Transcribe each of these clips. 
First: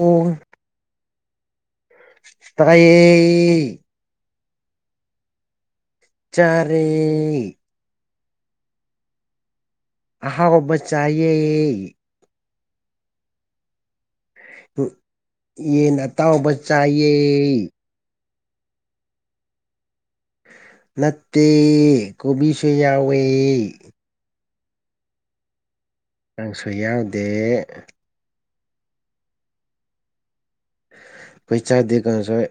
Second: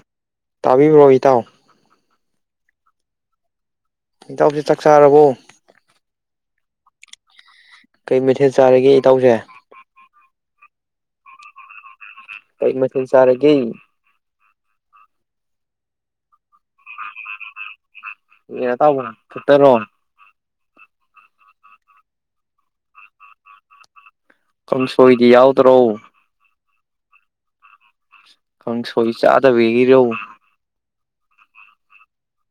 ꯑꯣ ꯇꯥꯕꯤ ꯔꯣꯍꯤꯇꯥꯣ ꯇꯩ [inaudible] ꯏꯟꯇꯎꯁꯤ ꯆꯥꯛ ꯆꯥꯔꯕꯣ ꯆꯥꯔꯦ ꯀꯩ ꯃꯩꯊꯦꯜꯠ ꯆꯥꯔꯤꯒꯦ ꯏꯇꯥꯎꯁꯦ ꯑꯍꯥꯎꯕ ꯆꯥꯏꯌꯦ ꯀꯔꯤ ꯃꯊꯦꯜ ꯆꯥꯔꯒꯦ ꯌꯦ ꯅ ꯇꯥꯎꯕ ꯆꯆꯥꯑ ꯌꯦ ꯇꯥꯎꯕ ꯐꯇꯔꯣ ꯅꯠꯇꯦ ꯀꯣꯕꯤꯁꯨ ꯌꯥꯎꯋꯦ ꯀꯥꯡꯁꯣꯏꯗꯤ ꯌꯥꯎꯗ꯭ꯔꯣ ꯅꯪꯁꯨ ꯌꯥꯎꯗꯦ ꯀ ꯁꯣꯏ ꯆ ꯑꯗ ꯦꯍꯤꯔꯎ ꯄꯩꯁꯥꯗꯤ ꯀꯥꯡꯁꯣꯏ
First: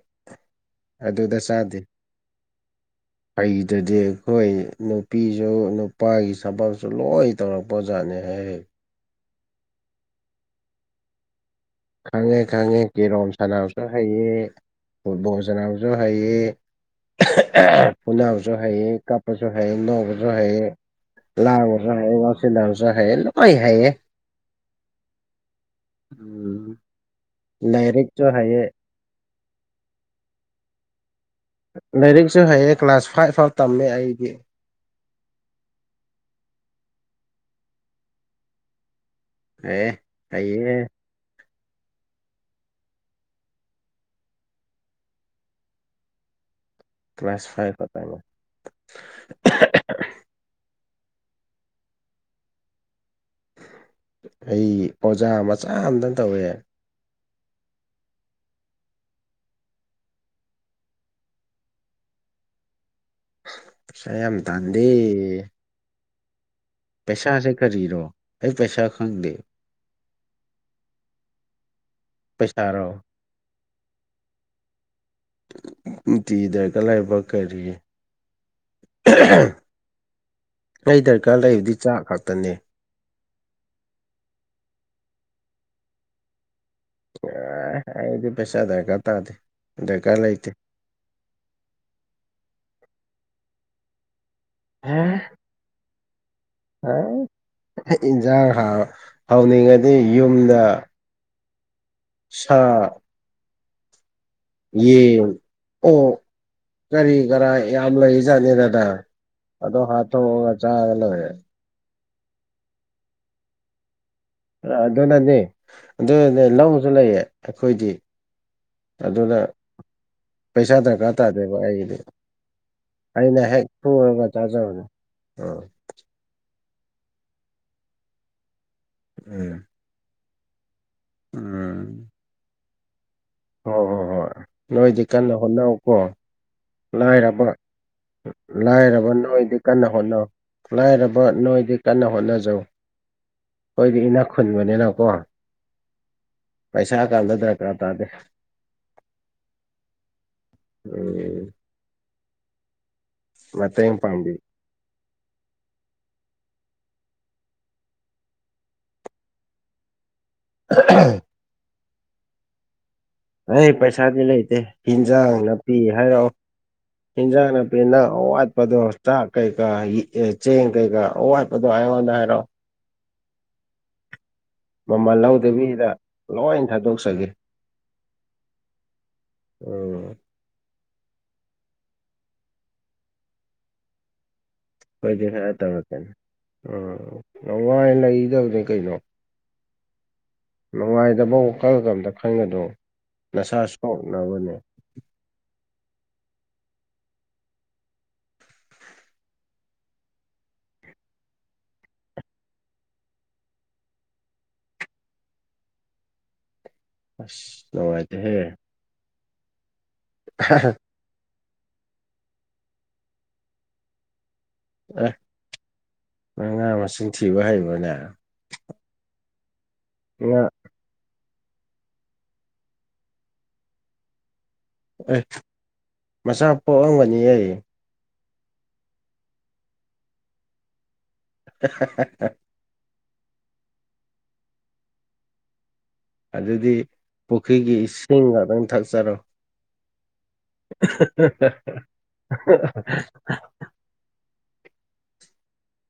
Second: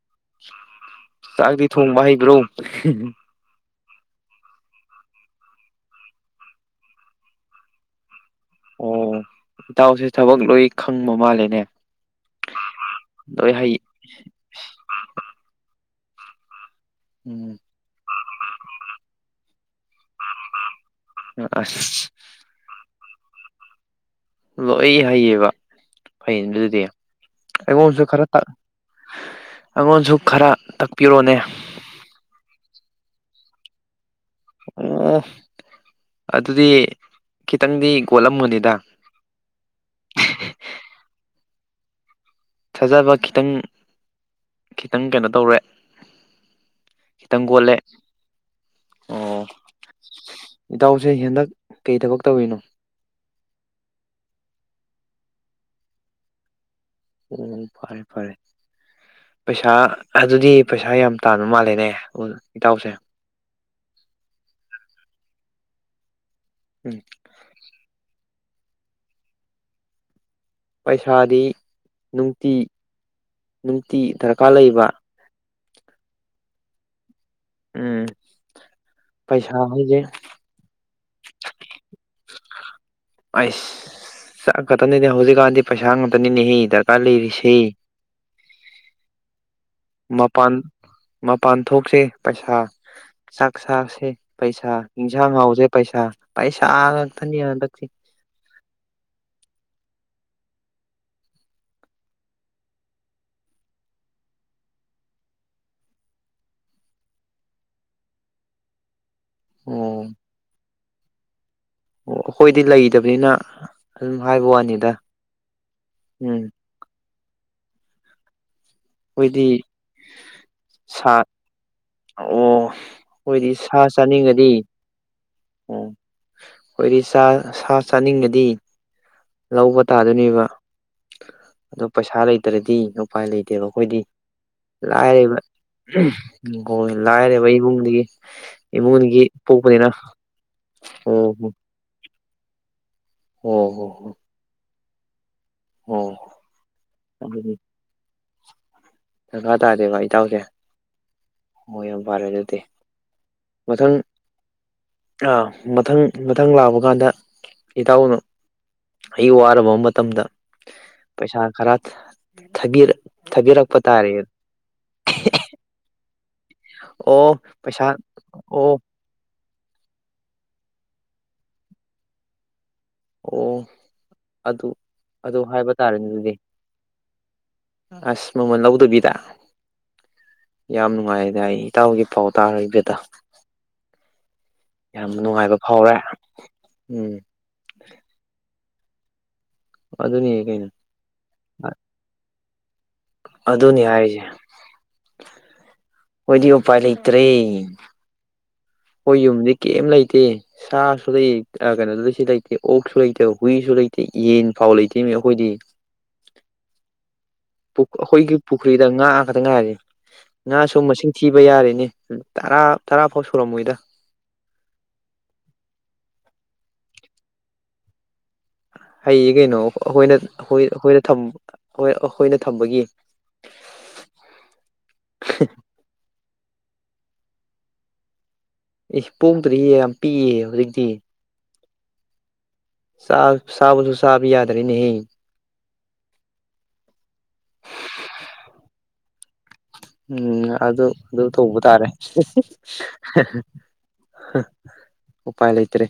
ꯑꯗꯨꯗ ꯆꯥꯛꯗꯤ ꯊꯣꯡꯕ ꯍꯩꯕ꯭ꯔꯣ ꯐꯩꯗꯗꯤ ꯑꯩꯈꯣꯏ ꯅꯨꯄꯤꯁꯨ ꯅꯨꯄꯥꯒꯤ ꯊꯕꯛꯁꯨ ꯂꯣꯏ ꯇꯧꯔꯛꯄ ꯑꯣꯖꯥꯠꯅꯤ ꯍꯥꯏꯔ ꯑꯣ ꯏꯇꯥꯎꯁꯦ ꯊꯕꯛ ꯂꯣꯏ ꯈꯪꯕ ꯃꯥꯜꯂꯦꯅꯦ ꯈꯪꯉꯦ ꯈꯪꯉꯦ ꯀꯦꯔꯣꯝ ꯂꯣꯏ ꯍꯩ ꯁꯥꯟꯅꯕꯁꯨ ꯍꯩꯌꯦ ꯐꯨꯠꯕꯣꯜ ꯁꯥꯟꯅꯕꯁꯨ ꯍꯩꯌꯦ ꯎꯝ ꯐꯨꯅꯥꯕꯁꯨ ꯍꯌꯦ ꯀꯥꯞꯄꯁꯨ ꯍꯩꯌꯦ ꯅꯧꯕꯁꯨ ꯍꯩꯌꯦ ꯂꯥ ꯂꯥ ꯑꯁ ꯉꯥꯎꯁꯤꯟꯅꯕꯁꯨ ꯍꯥꯏꯌꯦ ꯂꯣꯏ ꯍꯩꯌꯦ ꯂꯣꯏ ꯍꯩꯌꯦꯕ ꯐꯩ ꯎꯝ ꯑꯗꯨꯗꯤ ꯑꯩꯉꯣꯟꯁꯨ ꯂꯥꯏꯔꯤꯛꯁꯨ ꯈꯔ ꯍꯩꯌꯦ ꯑꯩꯉꯣꯟꯁꯨ ꯈꯔ ꯇꯥꯛꯄꯤꯔꯣꯅꯦ ꯂꯥꯏꯔꯤꯛꯁꯨ ꯍꯩꯌꯦ ꯀ꯭ꯂꯥꯁ ꯐꯥꯏꯚ ꯐꯥꯎꯕ ꯇꯝꯃꯦ ꯑꯩꯗꯤ ꯑꯣ ꯑꯗꯨꯗꯤ ꯈꯤꯇꯪꯗꯤ ꯀꯣꯠꯂꯝꯃꯨꯅꯤꯗ ꯑꯦ ꯍꯩꯌꯦ ꯊꯥꯖꯕ ꯈꯤꯇꯪ ꯈꯤꯇꯪ ꯀꯩꯅꯣ ꯇꯧꯔꯦ ꯈꯤꯇꯪ ꯀ꯭ꯂꯥꯁ ꯐꯥꯏꯚ ꯒꯣꯠꯂꯦ ꯈꯛꯇꯪ ꯑꯣ ꯏꯇꯥꯎꯁꯦ ꯍꯦꯟꯗꯛ ꯀꯩ ꯊꯕꯛ ꯇꯧꯔꯤꯅꯣ ꯑꯩ ꯑꯣꯖꯥ ꯃꯆꯥ ꯑꯝꯇꯪ ꯇꯧꯋꯦ ꯎꯝ ꯐꯔꯦ ꯐꯔꯦ ꯄꯩꯁꯥ ꯑꯗꯨꯗꯤ ꯄꯩꯁꯥ ꯌꯥꯝ ꯇꯥꯟꯕ ꯃꯥꯜꯂꯦꯅꯦ ꯏꯇꯥꯎꯁꯦ ꯄꯩꯁꯥ ꯌꯥꯝ ꯇꯥꯟꯗꯦ ꯎꯝ ꯄꯩꯁꯥꯁꯦ ꯀꯔꯤꯅꯣ ꯑꯩ ꯄꯩꯁꯥ ꯈꯪꯗꯦ ꯄꯩꯁꯥꯗꯤ ꯅꯨꯡꯇꯤ ꯄꯩꯁꯥꯔꯣ ꯅꯨꯡꯇꯤ ꯗꯔꯀꯥꯔ ꯂꯩꯕ ꯅꯨꯡꯇꯤ ꯗꯔꯀꯥꯔ ꯂꯩꯕ ꯀꯔꯤ ꯎꯝ ꯄꯩꯁꯥ ꯍꯥꯏꯁꯦ ꯑꯩ ꯗꯔꯀꯥꯔ ꯂꯩꯕꯗꯤ ꯆꯥꯛ ꯈꯛꯇꯅꯦ ꯑꯩꯁ ꯆꯠ ꯈꯛꯇꯅꯤꯅꯦ ꯍꯧꯖꯤꯛꯀꯥꯟꯗꯤ ꯄꯩꯁꯥ ꯉꯥꯛꯇꯅꯤꯅꯦ ꯍ ꯗꯔꯀꯥꯔ ꯂꯩꯔꯤꯁꯤ ꯗꯤ ꯄꯩꯁꯥꯗ ꯀ ꯇꯗꯤ ꯃꯄꯥꯟ ꯃꯄꯥꯟ ꯊꯣꯛꯁꯤ ꯄꯩꯁꯥ ꯆꯥꯛ ꯆꯁꯤ ꯄꯩꯁꯥ ꯏꯟꯁꯥꯡ ꯍꯥꯎꯗ꯭ꯔꯦ ꯄꯩꯁꯥ ꯄꯩꯁꯥ ꯉꯥꯛꯇꯅꯤ ꯍꯟꯗꯛꯁꯦ ꯌꯦꯟꯁꯥꯡ ꯍꯥ ꯍꯧꯅꯤꯡꯉꯗꯤ ꯌꯨꯝꯗ ꯁꯥ ꯌꯦ ꯑꯣ ꯀꯔꯤ ꯀꯔ ꯌꯥꯝ ꯂꯩ ꯖꯥꯠꯅꯤ ꯗꯗꯥ ꯑꯗꯣ ꯑꯣ ꯍꯥꯊꯣ ꯊꯣꯡꯉꯥ ꯆꯥꯔꯒ ꯂꯣꯏꯔꯦ ꯑꯣ ꯑꯩꯈꯣꯏꯗꯤ ꯂꯩꯇꯕꯅꯤꯅ ꯎꯝ ꯍꯥꯏꯕ ꯋꯥꯅꯤꯗ ꯑꯗꯨꯅꯅꯦ ꯑꯗꯨꯅꯦ ꯎꯝ ꯂꯧꯁꯨ ꯂꯩꯌꯦ ꯑꯩꯈꯣꯏꯗꯤ ꯑꯗꯨꯅ ꯑꯩꯈꯣꯏꯗꯤ ꯄꯩꯁꯥ ꯁꯥ ꯗꯔꯀꯥꯔ ꯇꯥꯗꯦꯕ ꯑꯩꯗꯤ ꯑꯣ ꯑꯩꯅ ꯑꯩꯈꯣꯏꯗꯤ ꯍꯦꯛ ꯁꯥ ꯊꯨꯔꯒ ꯆꯥꯅꯤꯡꯉꯗꯤ ꯆꯥꯖꯕꯅꯦ ꯎꯝ ꯑꯣ ꯑꯩꯈꯣꯏꯗꯤ ꯆ ꯁꯥ ꯆꯥꯅꯤꯡꯕꯗꯤ ꯎꯝ ꯂꯧꯕ ꯇꯥꯗꯣꯏꯅꯦꯕ ꯑꯗꯣ ꯎꯝ ꯄꯩꯁꯥ ꯂꯩꯇ꯭ꯔꯗꯤ ꯎꯄꯥꯏ ꯂꯩꯇꯦ ꯀꯩꯅꯣ ꯍꯣꯏ ꯑꯩꯈꯣꯏꯗꯤ ꯍꯣꯏ ꯍꯣꯏ ꯅꯣꯏꯗꯤ ꯀꯟꯅ ꯂꯥꯏꯌꯦꯕ ꯍꯣꯠꯅꯧꯀꯣ ꯎꯝ ꯍꯣꯏ ꯂꯥꯏꯔꯕ ꯂꯥꯏꯔꯕꯩ ꯏꯕꯨꯡꯒꯤ ꯂꯥꯏꯔꯕ ꯏꯃꯨꯡꯒꯤ ꯅꯣꯏꯗꯤ ꯀꯟꯅ ꯄꯣꯛꯄꯅꯤꯅ ꯍꯣꯠꯅꯧ ꯂꯥꯏꯔꯕ ꯑꯣ ꯅꯣꯏꯗꯤ ꯀꯟꯅ ꯍꯣꯠꯅꯖꯧ ꯑꯣ ꯍꯣ ꯑꯩꯣꯏꯗꯤ ꯍꯣ ꯏꯅꯥꯛ ꯈꯨꯟꯕꯅꯤꯅꯀꯣ ꯑꯣ ꯄꯩꯁꯥ ꯀꯗꯗ꯭ꯔ ꯀꯥ ꯇꯥꯗꯦ ꯗꯔꯥ ꯇꯥꯔꯦꯕ ꯏꯇꯥꯎꯁꯦ ꯎꯝ ꯍ ꯌꯥꯝ ꯐꯔꯦ ꯑꯗꯨꯗꯤ ꯃꯇꯦꯡ ꯃꯊꯪ ꯄꯥꯝꯕꯤ ꯑꯥ ꯃꯊꯪ ꯃꯊꯪ ꯂꯥꯛꯄ ꯀꯥꯟꯗ ꯏꯇꯥꯎꯅ ꯑꯩ ꯋꯥꯔꯕ ꯃꯇꯝꯗ [unintelligible] ꯄꯩꯁꯥ ꯈꯔ ꯊꯒꯔ ꯑꯩ ꯄꯩꯁꯥꯗꯤ ꯂꯩꯇꯦ ꯍꯟꯖꯥꯡ ꯅꯥꯄꯤ ꯍꯥꯏꯔꯛꯑꯣ ꯑꯣ ꯏꯖꯒ ꯅ ꯄꯤ ꯄꯩꯁꯥ ꯅ ꯑꯣ ꯋꯥꯄꯊ [inaudible] ꯆꯥꯛ ꯀꯩꯀꯥ ꯑꯦ ꯆꯦꯡ ꯀꯩꯀꯥ ꯑꯋꯥꯠꯄꯗꯣ ꯑꯩꯉꯣꯟꯗ ꯍꯥꯏꯔꯣꯑꯣ ꯑꯣ ꯑꯗꯨ ꯑꯗꯨ ꯍꯥꯏꯕ ꯇꯥꯔꯦꯅꯦ ꯑꯗꯨꯗꯤ ꯍꯅ ꯊꯥꯗꯣꯛꯆꯒꯦ [inaudible] ꯑꯁ ꯃꯃꯜ ꯂꯧꯗꯕꯤꯗ ꯑꯣꯝ ꯌꯥꯝ ꯅꯨꯡꯉꯥꯏꯗ ꯑꯩ ꯏꯇꯥꯎꯒꯤ ꯄꯥꯎ [inaudible] ꯌꯥꯝ ꯈꫭꯏꯗꯤ ꯈꯔ ꯅꯨꯡꯉꯥꯏꯕ ꯐꯥꯎꯔꯦ ꯇꯧꯔꯛꯀꯅꯤ ꯎ ꯎꯝ ꯌꯥꯝ ꯋꯥꯏ ꯂꯩꯗꯕꯅꯦ ꯀꯩꯅꯣ ꯑꯗꯨꯅꯤ ꯀꯩꯅꯣ ꯅꯨꯡꯉꯥꯏꯇꯕ ꯋꯥꯈꯜꯒ ꯑꯝꯇ ꯈꯟꯒꯗꫪꫭ ꯑꯗꯨꯅꯤ ꯍꯥꯏꯔꯤꯖꯦ ꯑꯣꯏꯗꯤ ꯎꯄꯥꯏ ꯂꯩꯇ꯭ꯔꯦ ꯑꯩꯈꯣꯏ ꯌꯨꯝꯗꯤ ꯀꯩꯝ ꯂꯩꯇꯦ ꯁꯥꯁꯨ ꯂꯩ ꯀꯩꯅꯣꯗꯨꯗꯤ ꯁꯤ ꯂꯩꯇꯦ ꯑꯣꯛꯁꯨ ꯂꯩꯇꯦ ꯍꯨꯏꯁꯨ ꯂꯩꯇꯦ ꯌꯦꯟ ꯐꯥꯎ ꯂꯩꯇꯦꯅꯦ ꯑꯩꯈꯣꯏꯗꯤ ꯑꯁ ꯅꯨꯡꯉꯥꯏꯇꯦꯍꯦ ꯑꯩꯈꯣꯏꯒꯤ ꯄꯨꯈ꯭ꯔꯤꯗ ꯉꯥ ꯈꯛꯇꯪ ꯉꯥꯏꯔꯦ ꯉꯥꯁꯨ ꯃꯁꯤꯡ ꯊꯤꯕ ꯌꯥꯔꯦꯅꯦ ꯇꯔꯥ ꯇꯔꯥꯐꯥꯎ ꯁꯨꯔꯝꯃꯣꯏꯗ ꯑꯦ ꯅꯪ ꯉꯥ ꯃꯁꯤꯡ ꯊꯤꯕ ꯍꯩꯕꯔꯅꯦ ꯍꯩꯌꯦ ꯀꯩꯅꯣ ꯑꯩꯈꯣꯏꯅ ꯉꯥ ꯈꯣꯏ ꯑꯩꯈꯣꯏꯅ ꯊꯝ ꯍꯣꯏ ꯑꯩꯈꯣꯏꯅ ꯊꯝꯕꯒꯤ ꯑꯦ ꯃꯆꯥ ꯄꯣꯛꯑꯝꯒꯅꯤꯌꯦ ꯑꯦ ꯄꯣꯛꯇꯔꯤꯌꯦ ꯌꯥꯝ ꯄꯤꯛꯏꯌꯦ ꯍꯧꯖꯤꯛꯇꯤ [inaudible] ꯆꯥꯕ ꯆꯕꯁꯨ ꯆꯥꯕ ꯌꯥꯗꯔꯦꯅꯦꯍꯦ ꯑꯗꯨꯗꯤ ꯄꯨꯈ꯭ꯔꯤꯒꯤ ꯏꯁꯤꯡꯒ ꯑꯗꯨꯝ ꯊꯛꯆꯔꯣ ꯎꯝ ꯑꯗꯨ ꯑꯗꯨ ꯇꯧꯕ ꯇꯥꯔꯦ ꯎꯄꯥꯏ ꯂꯩꯇꯔꯦ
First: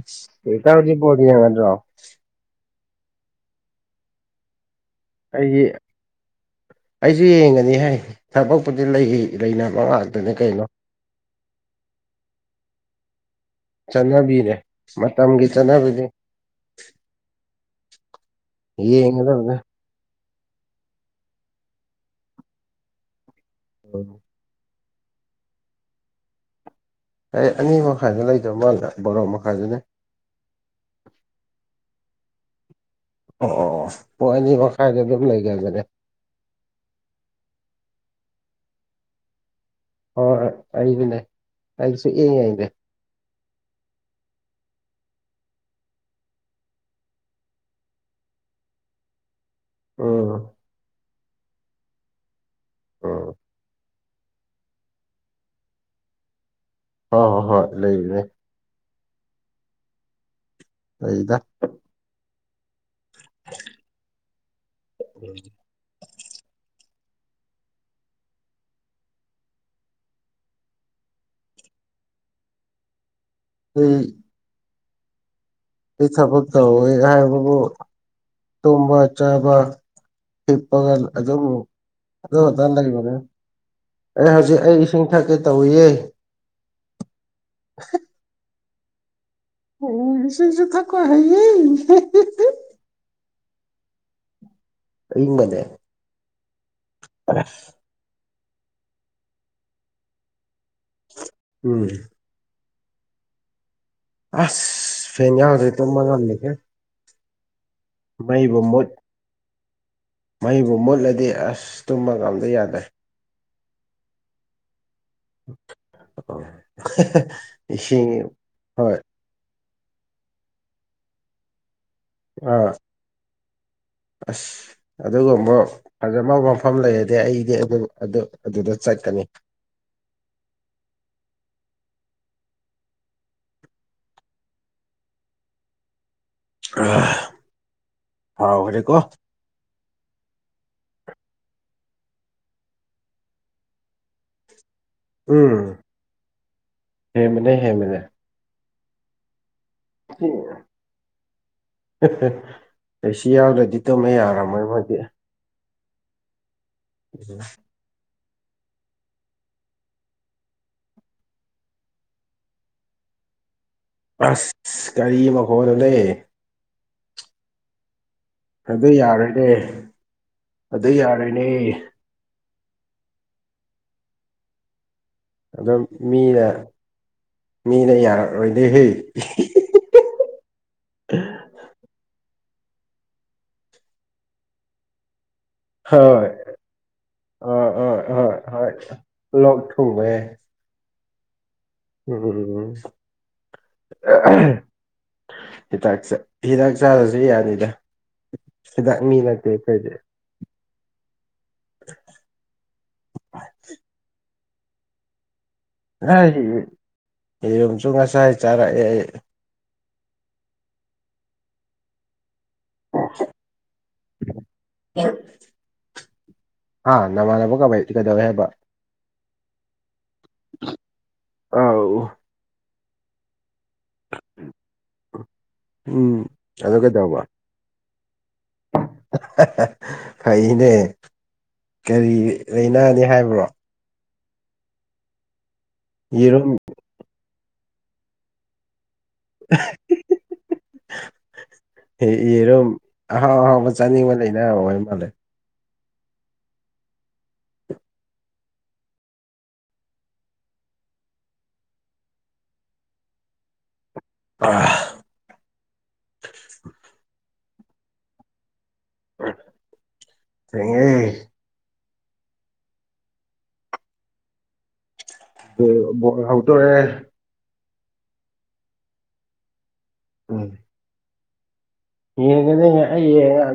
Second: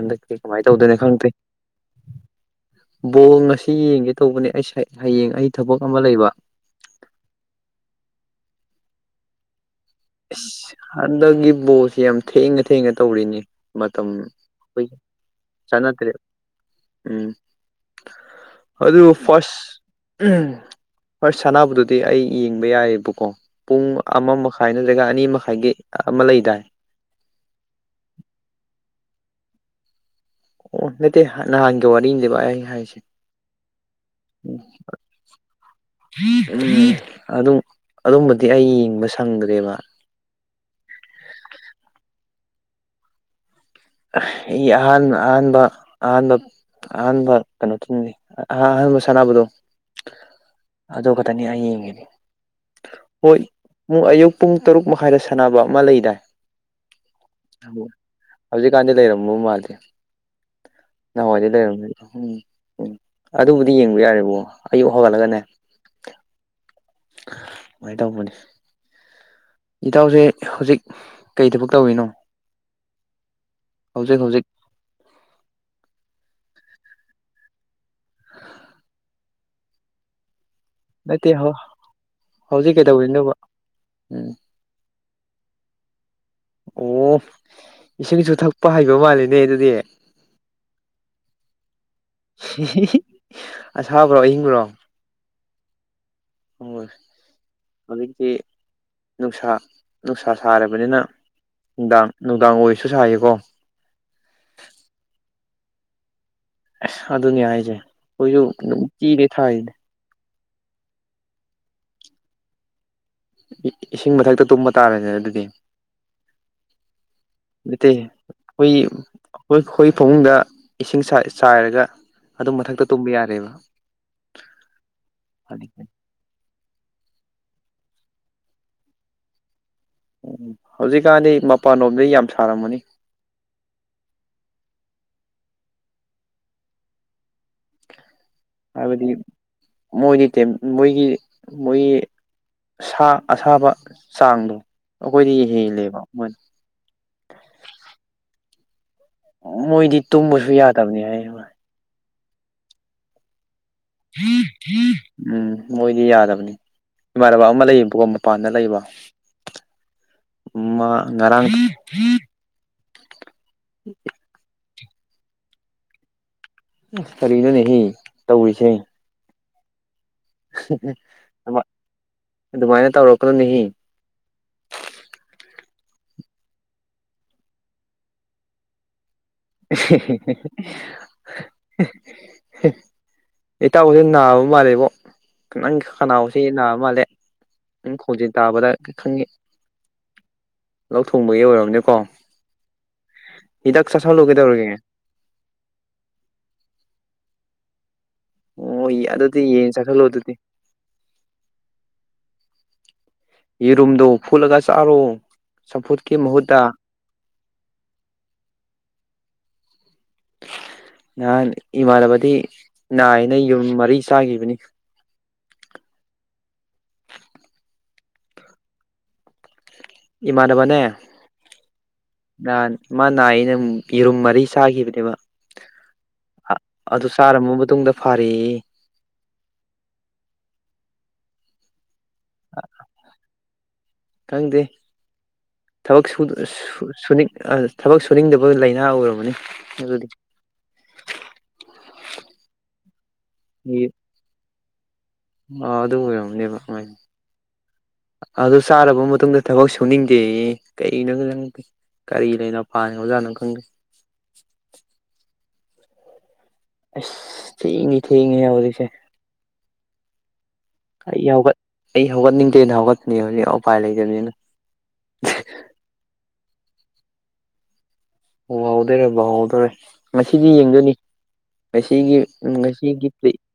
ꯍꯟꯗꯛꯇꯤ ꯀꯃꯥꯏꯅ ꯏꯇꯥꯎꯗꯤ ꯇꯧꯗꯣꯏꯅ ꯕꯣꯜ ꯈꯪꯗꯦ ꯌꯦꯡꯉꯗ꯭ꯔꯣ ꯕꯣꯜ ꯉꯁꯤ ꯌꯦꯡꯒꯦ ꯇꯧꯕꯅꯦ ꯑꯩꯁꯦ ꯍꯌꯦꯡ ꯑꯩ ꯑꯩꯗꯤ ꯊꯕꯛ ꯑꯃ ꯂꯩꯕ ꯑꯩꯁꯨ ꯌꯦꯡꯒꯅꯤ ꯍꯦ ꯊꯕꯛꯄꯨꯗꯤ ꯂꯩ ꯂꯩꯅꯥꯕ ꯉꯥꯛ ꯏꯁ ꯍꯟꯗꯛꯀꯤ ꯕꯣꯜꯁꯦ ꯌꯥꯝꯅ ꯊꯦꯡꯅ ꯊꯦꯡꯅ ꯇꯧꯔꯦꯅꯦ ꯃꯇꯝ ꯆꯠꯅꯕꯤꯅꯦ ꯑꯩꯈꯣꯏꯒꯤ ꯃꯇꯝꯒꯤ ꯆꯠꯅꯕꯤꯅꯤ ꯆꯥꯟꯅꯗ꯭ꯔꯦ ꯎꯝ ꯌꯦꯡꯒꯗꯕꯅꯦ ꯍꯣꯏ ꯁꯥꯟꯅꯥꯕꯨꯗꯨꯗꯤ ꯑꯩ ꯌꯦꯡꯕ ꯌꯥꯏꯌꯦꯕꯀꯣ ꯄꯨꯡ ꯑꯃꯃꯛ ꯊꯥꯏꯅ ꯖꯒꯥ ꯑꯅꯤ ꯃꯈꯥꯏꯒꯤ ꯑꯃ ꯂꯩꯗꯥꯏ ꯑꯩ ꯑꯅꯤ ꯃꯈꯥꯏꯗ ꯂꯩꯗꯧꯗꯧ ꯃꯥꯟꯗꯔꯦ ꯕꯥꯔꯣ ꯃꯈꯥꯏꯗꯅꯦ ꯑꯣ ꯅꯠꯇꯦ ꯅꯍꯥꯟꯒꯤ ꯋꯥꯔꯤꯅꯤꯅꯦꯕ ꯑꯩ ꯍꯥꯏꯁꯦ ꯑꯣ ꯑꯣ ꯑꯣ ꯑꯅꯤ ꯃꯈꯥꯏꯗ ꯑꯗꯨꯝ ꯂꯩꯒꯟꯕꯅꯦ ꯑꯗꯨꯝ ꯑꯗꯨꯝꯕꯗꯤ ꯑꯩ ꯌꯦꯡꯕ ꯁꯪꯗ꯭ꯔꯦꯕ ꯑꫭ ꯑꯖꯨꯅꯦ ꯑꯩꯖꯨ ꯁꯨꯌꯦꯡ ꯌꯦꯡꯗꯦ ꯑꯩ ꯑꯍꯥꯟꯕ ꯑꯍꯥꯟꯕ ꯑꯍꯥꯟꯕ ꯑꯍꯥꯟꯕ ꯀꯩꯅꯣ ꯊꯨꯡꯅꯤ ꯑꯍꯥꯟꯕ ꯁꯥꯟꯅꯕꯗꯣ ꯎꯝ ꯑꯗꯨ ꯈꯛꯇꯅꯤ ꯎꯝ ꯍꯌꯦꯡꯒꯤꯅꯤꯍꯣꯏ ꯑꯌꯨꯛ ꯄꯨꯡ ꯇꯔꯨꯛ ꯃꯈꯥꯏꯗ ꯁꯥꯟꯅꯕ ꯑꯃ ꯂꯩꯗꯥꯏ ꯑꯥ ꯍꯣꯏ ꯂꯩꯕꯅꯦ ꯍꯧꯖꯤꯛꯀꯥꯟꯗꯤ ꯂꯩꯔꯝꯃꯕ ꯃꯥꯜꯂꯦ ꯂꯩꯗ ꯅꯍꯥꯟꯋꯥꯏꯗꯤ ꯂꯩꯔꯝꯗꯦ ꯎꯝ ꯑꯗꯨꯕꯨꯗꯤ ꯌꯦꯡꯕ ꯌꯥꯔꯦꯕꯣ ꯑꯌꯨꯛ ꯍꯧꯒꯠꯂꯒꯅꯦ ꯁꯨꯃꯥꯏꯅ ꯇꯧꯕꯅꯤ ꯏꯇꯥꯎꯁꯦ ꯍꯧꯖꯤꯛ ꯀꯩ ꯊꯕꯛ ꯇꯧꯔꯤꯅꯣ ꯑꯩ ꯍꯧꯖꯤꯛ ꯍꯧꯖꯤꯛ ꯑꯩ ꯊꯕꯛ ꯇꯧꯋꯦ ꯍꯥꯏꯕꯕꯨ ꯇꯨꯝꯕ ꯆꯥꯕ ꯍꯤꯞꯄꯒ ꯅꯠꯇꯦ ꯑꯗꯨꯝ ꯑꯗꯨꯒꯗ ꯍꯧꯖꯤꯛ ꯂꯕꯅꯦ ꯀꯩꯗꯧꯔꯤꯅꯣꯕ ꯎꯝ ꯑꯩ ꯍꯧꯖꯤꯛ ꯑꯩ ꯏꯁꯤꯡ ꯊꯛꯀꯦ ꯇꯧꯋꯤꯌꯦ ꯑꯣ ꯏꯁꯤꯡꯁꯨ ꯊꯛꯄ ꯍꯩꯕꯕ ꯃꯥꯜꯂꯦ ꯑꯣ ꯏꯁꯤꯡꯁꯨ ꯊꯛꯄ ꯍꯩꯌꯦ ꯑꯁꯥꯕ꯭ꯔꯣ ꯑꯍꯤꯡꯕ꯭ꯔꯣ ꯏꯪꯕꯅꯦ ꯍꯣꯏ ꯍꯧꯖꯤꯛꯇꯤ ꯅꯨꯡꯁꯥ ꯅꯨꯡꯁꯥ ꯁꯥꯔꯕꯅꯤꯅ ꯎꯝ ꯅꯨꯡꯗꯥꯡ ꯅꯨꯡꯗꯥꯡ ꯑꯣꯏꯔꯁꯨ ꯁꯥꯌꯦꯀꯣ ꯑꯁ ꯐꯦꯡ ꯌꯥꯎꯗꯦ ꯇ ꯃꯉꯜꯅꯤꯦ ꯑꯁ ꯑꯗꯨꯅꯦ ꯍꯥꯏꯁꯦ ꯑꯩꯈꯣꯏꯁꯨ ꯅꯨꯡꯇꯤꯅꯦ ꯊꯥꯏꯔꯤꯅꯦ ꯃꯍꯩꯕꯨ ꯃꯨꯠꯂꯗꯤ ꯑꯁ ꯇꯨꯝꯃ ꯉꯥꯟꯝꯗ ꯌꯥꯗ꯭ꯔꯦ ꯏꯁꯤꯡ ꯃꯊꯛꯇ ꯇꯨꯝꯕ ꯇꯥꯔꯦꯅꯦ ꯑꯗꯨꯗꯤ ꯠꯇ ꯏꯁꯤꯡ ꯑꯩꯣꯏ ꯍꯣꯏ ꯑꯩꯈꯣꯏ ꯐꯃꯨꯡꯗ ꯏꯁꯤꯡ ꯆꯥꯏꯔꯒ ꯑꯗꯨꯝ ꯑꯥ ꯃꯊꯛꯇ ꯇꯨꯝꯕ ꯌꯥꯔꯦꯕ ꯑꯁ ꯑꯗꯨꯒꯨꯝꯕ ꯐꯖꯃꯕ ꯃꯐꯝ ꯂꯩꯔꯗꯤ ꯑꯩꯗꯤ ꯑꯗꯨꯝ ꯑꯗꯨꯗ ꯆꯠꯀꯅꯤ ꯎꯝ ꯍꯧꯖꯤꯛꯀꯥꯟꯗꯤ ꯃꯄꯥꯟꯂꯣꯝꯗ ꯌꯥꯝ ꯁꯥꯔꯝꯃꯅꯤ ꯑ ꯍꯥꯏꯕꯗꯤ ꯃꯣꯏꯗꯤ ꯃꯣꯏꯒꯤ ꯃꯣꯏꯒꯤ ꯁꯥ ꯑꯁꯥꯕ ꯆꯥꯡꯗꯣ ꯑꯩꯈꯣꯏꯗꯤ ꯎꯝ ꯍꯦꯜꯂꯦꯕ ꯃꯣꯏꯅ ꯍꯦꯟꯕꯅꯦ ꯍꯦꯟꯕꯅꯦ ꯃꯣꯏꯗꯤ ꯇꯨꯝꯕꯁꯨ ꯌꯥꯗꯕꯅꯤ ꯍꯥꯏ ꯑꯩ ꯁꯤ ꯌꯥꯎꯗ꯭ꯔꯗꯤ ꯇꯝꯃꯦ ꯌꯥꯔꯝꯃꯣꯏ ꯃꯣꯏꯗꯤ ꯎꯝ ꯃꯣꯏꯗꯤ ꯌꯥꯗꯕꯅꯤ ꯏꯃꯥꯟꯅꯕ ꯑꯃ ꯂꯩꯌꯦꯕꯀꯣ ꯃꯄꯥꯟꯗ ꯂꯩꯕ ꯃꯥ ꯉꯔꯥꯡ ꯑꯁ ꯀꯔꯤ ꯃꯈꯣꯅꯣꯅꯦ ꯀꯔꯤꯅꯣꯅꯦꯍꯦ ꯇꯧꯔꯤꯁꯦ ꯑꯗꯨ ꯌꯥꯔꯒꯦ ꯑꯗꯨꯃꯥꯏꯅ ꯇꯧꯔꯛꯀꯗꯣꯅꯤ ꯑꯗꯨꯝ ꯃꯤꯅ ꯃꯤꯅ ꯌꯥꯔꯛꯔꯣꯏꯗꯤ ꯍ [inaudible] ꯎ ꯏꯇꯥꯎꯁꯦ ꯅꯥꯕ ꯃꯥꯜꯂꯦꯕꯣ ꯅꯪꯒꯤ ꯀꯅꯥꯣꯁꯦ ꯅꯥꯑ ꯃꯥꯜꯂꯦ ꯑ ꯑ ꯅꯪ ꯈꯣꯟꯖꯦꯜ ꯑ ꯍꯣꯏ ꯇꯥꯕꯗ ꯂꯣꯛ ꯊꯨꯡꯉꯦ ꯂꯧꯊꯣꯡꯕꯒꯤ ꯑꯣꯏꯔꯝꯅꯦ ꯎꯝ ꯆꯥꯥꯁꯜꯂꯨ ꯀꯩꯗꯧꯔꯒꯦ ꯍꯤꯗꯥꯛ ꯍꯤꯗꯥꯛ ꯆꯥꯔꯁꯨ ꯌꯥꯅꯤꯗ ꯍꯤꯗꯥꯛ ꯃꯤ ꯅꯠꯇꯦ ꯀꯩꯗꯤ ꯗꯤ ꯌꯦꯔꯨꯝꯗꯣ ꯐꯨꯠꯂꯒ ꯆꯥꯔꯣ ꯆꯝꯐꯨꯠꯀꯤ ꯅ ꯃꯍꯨꯠꯇ ꯌꯦꯔꯨꯝꯁꯨ ꯉꯁꯥꯏ ꯆꯥꯔꯛꯑꯦ ꯑꯩ [inaudible] ꯅꯍꯥꯟ ꯏꯃꯥꯟꯅꯕꯗꯤ ꯅꯥꯏꯅ ꯌꯨꯝ ꯃꯔꯤ ꯆꯥꯈꯤꯕꯅꯤ ꯑꯥ ꯅꯃꯥꯟꯅꯕ ꯀꯕꯥ ꯀꯩꯗꯧ ꯍꯥꯏꯕ ꯏꯃꯥꯟꯅꯕꯅꯦ ꯑꯧ ꯃꯥ ꯅꯥꯏꯅ ꯌꯦꯔꯨꯝ ꯃꯔꯤ ꯆꯥꯈꯤꯕꯅꯦꯕ ꯎꯝ ꯑꯗꯨ ꯀꯩꯗꯧꯕ ꯆꯥꯔꯕ ꯃꯇꯨꯡꯗ ꯐꯔꯦ ꯐꯩꯅꯦ ꯀꯔꯤ ꯂꯩꯥꯏꯅꯥꯅꯤ ꯍꯥꯏꯕ꯭ꯔꯣ ꯈꯪꯗꯦ ꯊꯕꯛ ꯌꯦꯔꯨꯝ ꯁꯨꯅꯤꯡ ꯊꯕꯛ ꯁꯨꯅꯤꯡꯗꯕ ꯂꯥꯏꯅꯥ ꯑꯣꯏꯔꯝ ꯑꯗꯨꯗꯤ ꯌꯦꯔꯨꯝ ꯑꯍꯥꯎ ꯑꯍꯥꯎꯕ ꯆꯥꯅꯤꯡꯕ ꯂꯩꯅ ꯑꯣꯏꯣꯏ ꯃꯥꯜꯂꯦ ꯑ ꯑꯗꯨ ꯑꯣꯏꯔꯝꯅꯤꯕ ꯑꯗꯨꯃꯥꯏꯅ ꯑꯗꯨ ꯆꯥꯔꯕ ꯃꯇꯨꯡꯗ ꯊꯕꯛ ꯁꯨꯅꯤꯡꯗꯦ ꯀꯩꯅꯣꯗꯦ ꯀꯔꯤ ꯂꯩꯅꯥ ꯄꯥꯟꯈ꯭ꯔꯖꯥꯠꯅꯣ ꯈꯪꯗꯦ ꯑ ꯑꯁ ꯊꯦꯡꯉꯦ ꯊꯦꯡꯉꯦ ꯌꯥꯎꯔꯤꯁꯦ ꯑꯩ ꯊꯦꯡꯉꯦ ꯌꯥꯎꯒꯠ ꯑꯩ ꯍꯧꯒꯠꯅꯤꯡꯗꯦꯅ ꯍꯧꯒꯠꯅꯤ ꯍꯧꯖꯤꯛ ꯎꯄꯥꯏ ꯂꯩꯇꯕꯅꯤꯅ ꯑꯣ ꯕꯣꯜ ꯍꯥꯎꯗꯧꯔꯦ ꯕꯣꯜ ꯍꯥꯎꯗꯣꯏꯔꯦ ꯕꯣꯜ ꯍꯥꯎꯗꯣꯏꯔꯦ ꯉꯁꯤꯒꯤ ꯎꯝ ꯌꯦꯡꯗꯣꯏꯅꯦ ꯌꯦꯡꯒꯅꯤ ꯑꯩ ꯌꯦꯡꯉ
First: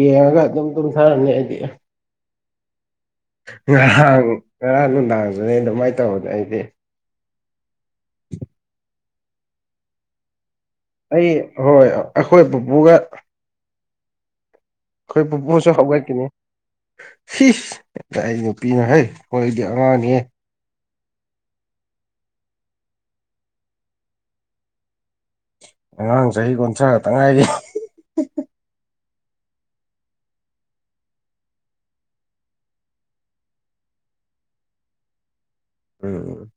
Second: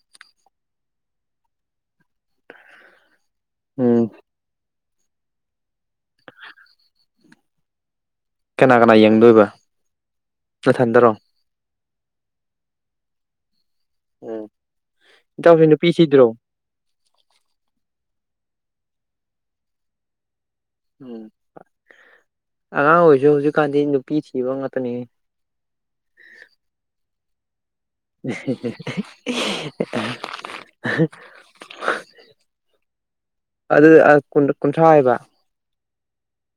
ꯌꯦꯡꯉꯒ ꯑꯗꯨꯝ ꯑꯗꯨꯨꯝꯊꯔꯅꯤ ꯑꯩꯗꯤ ꯎꯝ ꯉꯍꯥꯟ ꯉꯔꯥꯡ ꯅꯨꯡꯗꯥꯡꯁꯨꯅꯦ ꯑꯗꯨꯃꯥꯏꯅ ꯇꯧꯕꯅꯦ ꯑꯩꯗꯤ ꯀꯅꯥ ꯀꯅꯥ ꯌꯦꯡꯗꯣꯏꯕ ꯅꯊꯟꯗ ꯑꯩ ꯍꯣꯏ ꯑꯩꯈꯣꯏ ꯕꯨꯄꯨꯒ ꯎꯝ ꯏꯇꯥꯎꯕꯤ ꯄꯨꯄꯨꯁꯨ ꯅꯨꯄꯤꯁꯤꯗ꯭ꯔꯣ ꯍꯧꯒꯠꯈꯤꯅꯤ ꯁꯤꯁ ꯀꯥꯢ ꯅꯨꯄꯤꯅꯣ ꯍꯦ ꯑꯩꯈꯣꯏꯗꯤ ꯑꯉꯥꯡꯅꯤꯍ ꯎꯝ ꯑꯉꯥꯡ ꯑꯣꯏꯔꯤꯁꯨ ꯍꯧꯖꯤꯛꯀꯥꯟꯗꯤ ꯅꯨꯄꯤ ꯊꯤꯕ ꯉꯥꯛꯇꯅꯤ ꯑꯉꯥꯡ ꯆꯍꯤ ꯀꯨꯟꯊ꯭ꯔ ꯈꯛꯇꯥ ꯉꯥꯏꯔꯤ [unintelligible] ꯑꯗꯨ ꯑ ꯀꯨꯟ ꯀꯨꯟꯊ꯭ꯔꯥ ꯍꯥꯏꯕ ꯎꯝ ꯎꯝ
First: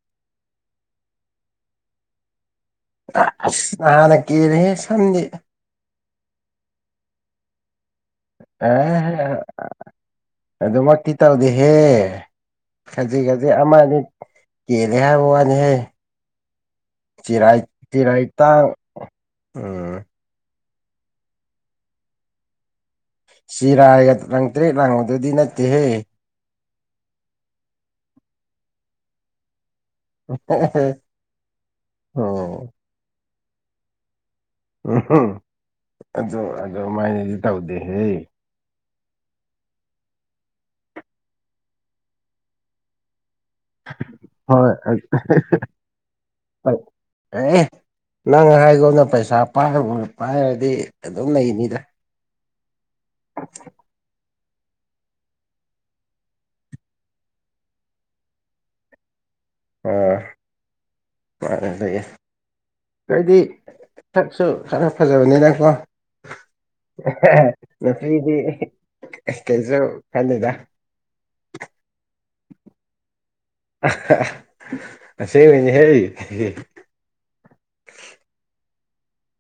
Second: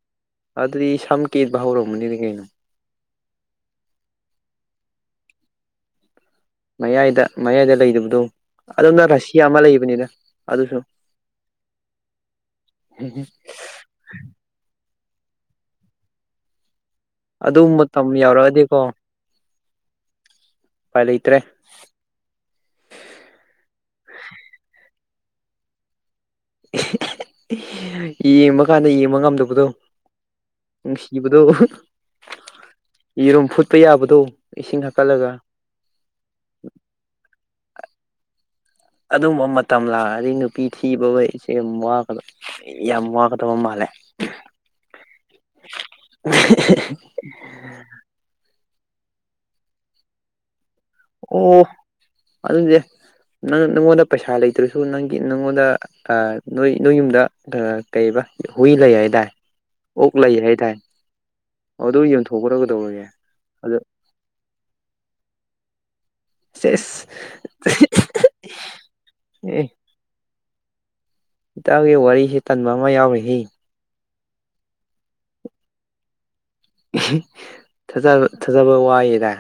ꯑꯗꯨꯗꯤ ꯁꯝꯀꯦꯠꯕ ꯍꯧꯔꯝꯃꯅꯤ ꯀꯩꯅꯣ ꯑ ꯑꯁ ꯅꯍꯥꯟꯅ ꯀꯦꯟꯂꯦꯍꯦ ꯁꯝꯗꯤ ꯃꯌꯥꯏꯗ ꯃꯌꯥꯏꯗ ꯂꯩꯔꯤꯕꯗꯣ ꯑ ꯑꯗꯨꯁꯨ ꯑꯗꯨꯃꯛꯇꯤ ꯇꯧꯗꯦꯍꯦ ꯈꯖꯤꯛ ꯈꯖꯤꯛ ꯑꯃꯅꯤ ꯀꯦꯜꯂꯦ ꯍꯥꯏꯕ ꯋꯥꯅꯤꯍꯦ ꯆꯤꯔꯏ ꯑꯗꯨ ꯃꯇꯝ ꯆꯤꯔꯥꯏ ꯇꯥꯡ ꯌꯥꯎꯔꯛꯑꯗꯤꯀꯣ ꯎꯝ ꯎꯄꯥꯏ ꯂꯩꯇ꯭ꯔꯦ ꯆꯤꯔꯥꯒ ꯂꯪꯇ꯭ꯔꯦꯠ ꯂꯥꯡꯕꯗꯨꯗꯤ ꯅꯠꯇꯦꯍꯦ ꯌꯦꯡꯕ ꯀꯥꯟꯗ ꯌꯦꯡꯕ ꯉꯝꯗꯕꯗꯣ ꯅꯨꯡꯁꯤꯕꯗꯣ ꯑꯣ ꯌꯦꯔꯨꯝ ꯐꯨꯠꯄ ꯌꯥꯕꯗꯣ ꯏꯁꯤꯡ ꯎꯝ ꯍꯥꯞꯀꯠꯂꯒ ꯑꯗꯨ ꯑꯗꯨ ꯃꯥꯏꯅꯦꯗꯤ ꯇꯧꯗꯦꯍꯦ ꯑꯗꯨꯝꯕ ꯃꯇꯝ ꯂꯥꯛꯑꯅꯤ ꯅꯨꯄꯤ ꯊꯤꯕ ꯍꯣꯏ ꯁꯦ ꯋꯥꯒꯅꯣ ꯌꯥꯝ ꯋꯥꯒꯅꯣ ꯍꯣꯏ [unintelligible] ꯑꯦ ꯅꯪ ꯍꯥꯏꯒꯣꯟꯅ ꯄꯩꯁꯥꯥꯏ ꯄꯥꯏꯔꯒꯨꯝꯅ ꯄꯥꯏꯔꯗꯤ ꯑꯗꯨꯝ ꯑꯣ ꯂꯩꯅꯤꯗ ꯑꯗꯨꯗꯤ ꯅꯪ ꯅꯪꯉꯣꯟꯗ ꯄꯩꯁꯥ ꯂꯩꯇ ꯑꯗꯨꯁꯨ ꯅꯪꯒꯤ ꯅꯉꯣꯟꯗ ꯑ ꯅꯣꯏ ꯅꯣꯏ ꯌꯨꯝꯗ ꯑ ꯀꯩꯕ ꯍꯨꯏ ꯂꯩ ꯍꯥꯏꯗꯥꯏ ꯑꯣꯛ ꯑꯥ ꯂꯩ ꯍꯥꯏꯗꯥꯏ ꯃꯥꯅꯦ ꯑꯗꯨ ꯂꯩꯌꯦ ꯌꯣꯟꯊꯣꯛꯈꯔꯣ ꯀꯩꯗꯧꯔꯒꯦ ꯅꯣꯏꯗꯤ ꯁꯛꯁꯨ ꯈꯔ ꯐꯖꯕꯅꯤ ꯅꯤꯅꯀꯣ ꯁꯦꯁ [unintelligible] ꯅꯨꯄꯤꯗꯤ ꯑꯦ ꯀꯩꯁꯨ ꯈꯟꯗꯦꯗ ꯏꯇꯥꯎꯒꯤ ꯋꯥꯔꯤꯁꯤ ꯇꯟꯕ ꯑꯃ ꯌꯥꯎꯔꯤꯍꯦ [unintelligible] ꯑꯁꯦꯡꯕꯩꯅꯦꯍꯦ [unintelligible] ꯊꯥꯖꯕ ꯊꯥꯖꯕ ꯋꯥꯏꯌꯦꯗ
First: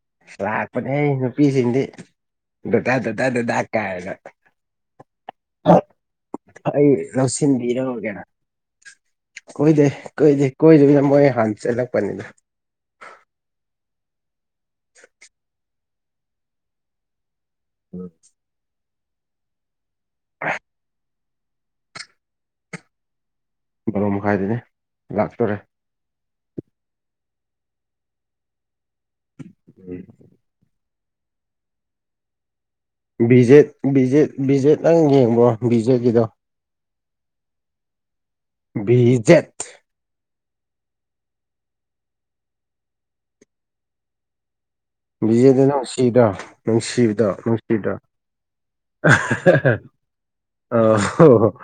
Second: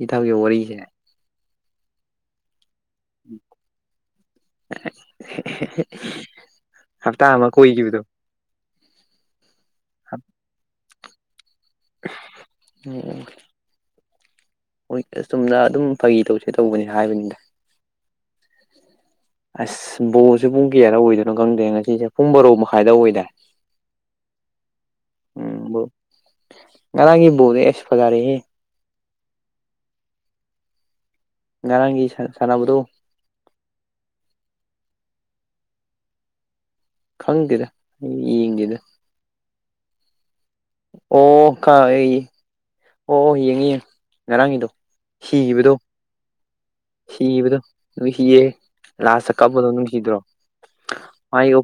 ꯏꯇꯥꯎꯒꯤ ꯋꯥꯔꯤꯁꯦ ꯂꯥꯛꯄꯥꯅꯦ ꯑꯩ ꯅꯨꯄꯤꯖꯤꯡꯗꯤ ꯗꯗꯥ ꯗꯗꯥ ꯗꯗꯥ ꯀꯥꯏꯅ [unintelligible] ꯑꯩ ꯍꯞꯇꯥ ꯑꯃ ꯂꯧꯁꯤꯟꯕꯤꯔꯧ ꯀꯣꯏꯈꯤꯕꯗꯣ ꯒ ꯀꯣꯏꯗꯦ ꯀꯣꯏꯗꯦ ꯀꯣꯏꯗꯃꯤꯗ ꯃꯣꯏ ꯍꯥꯟꯅ ꯆꯦꯜꯂꯛꯄꯅꯤꯅ ꯑꯝ ꯃꯣꯏ ꯑꯁꯨꯝꯅ ꯑꯗꯨꯝ ꯐꯒꯤ ꯇꯧꯁꯦ ꯇꯧꯕꯅꯦ ꯍꯥꯏꯕꯅꯤꯗ [unintelligible] ꯑꯁ ꯕꯣꯜꯁꯦ ꯄꯨꯡ ꯀꯌꯣꯗ ꯑꯣꯏꯗꯣꯏꯅꯣ ꯈꯪꯗꯦ ꯉꯁꯤꯁꯦ ꯄꯨꯡ ꯕꯥꯔꯣ ꯃꯈꯥꯏꯗ ꯑꯣꯏꯗꯏ ꯕꯥꯔꯣ ꯃꯈꯥꯏꯗꯅꯦ ꯂꯥꯛꯇꯣꯔꯦ ꯎꯝ ꯉꯔꯥꯡꯒꯤ ꯕꯣꯜ ꯑꯦꯁ ꯐꯖꯔꯦꯍꯦ ꯎꯝ ꯉꯔꯥꯡꯒꯤ ꯁꯥꯟ ꯁꯥꯟꯅꯕꯗꯣ ꯕꯤ ꯖꯦꯠ ꯕꯤꯖꯦꯠ ꯕꯤꯖꯦꯠ ꯅꯪ ꯌꯦꯡꯕ꯭ꯔꯣ ꯕꯤ ꯖꯦꯠꯀꯤꯗꯣ ꯈꯪꯗꯦꯗ ꯑꯩ ꯌꯦꯡꯗꯦꯗ ꯕꯤꯖꯦꯠ ꯑꯣ ꯀ ꯑꯩ ꯑꯣ ꯌꯦꯡꯉꯤ ꯌꯦꯡꯉꯤ ꯉꯔꯥꯡꯒꯤꯗꯣ ꯕꯤꯖꯦꯠꯇꯣ ꯁꯤꯕꯗꯣ ꯅꯨꯡꯁꯤꯗ꯭ꯔꯣ ꯅꯨꯡꯁꯤꯕꯗꯣ ꯁꯤꯕꯗꯣ ꯅꯨꯡꯁꯤꯗ꯭ꯔꯣ ꯅꯨꯡꯁꯤꯌꯦ ꯫ ꯂꯥꯁꯇ ꯀꯞꯄꯥꯗꯣ ꯅꯨꯡꯁꯤꯗ꯭ꯔꯣ ꯑ ꯍꯣ ꯃꯥꯏ ꯍꯣ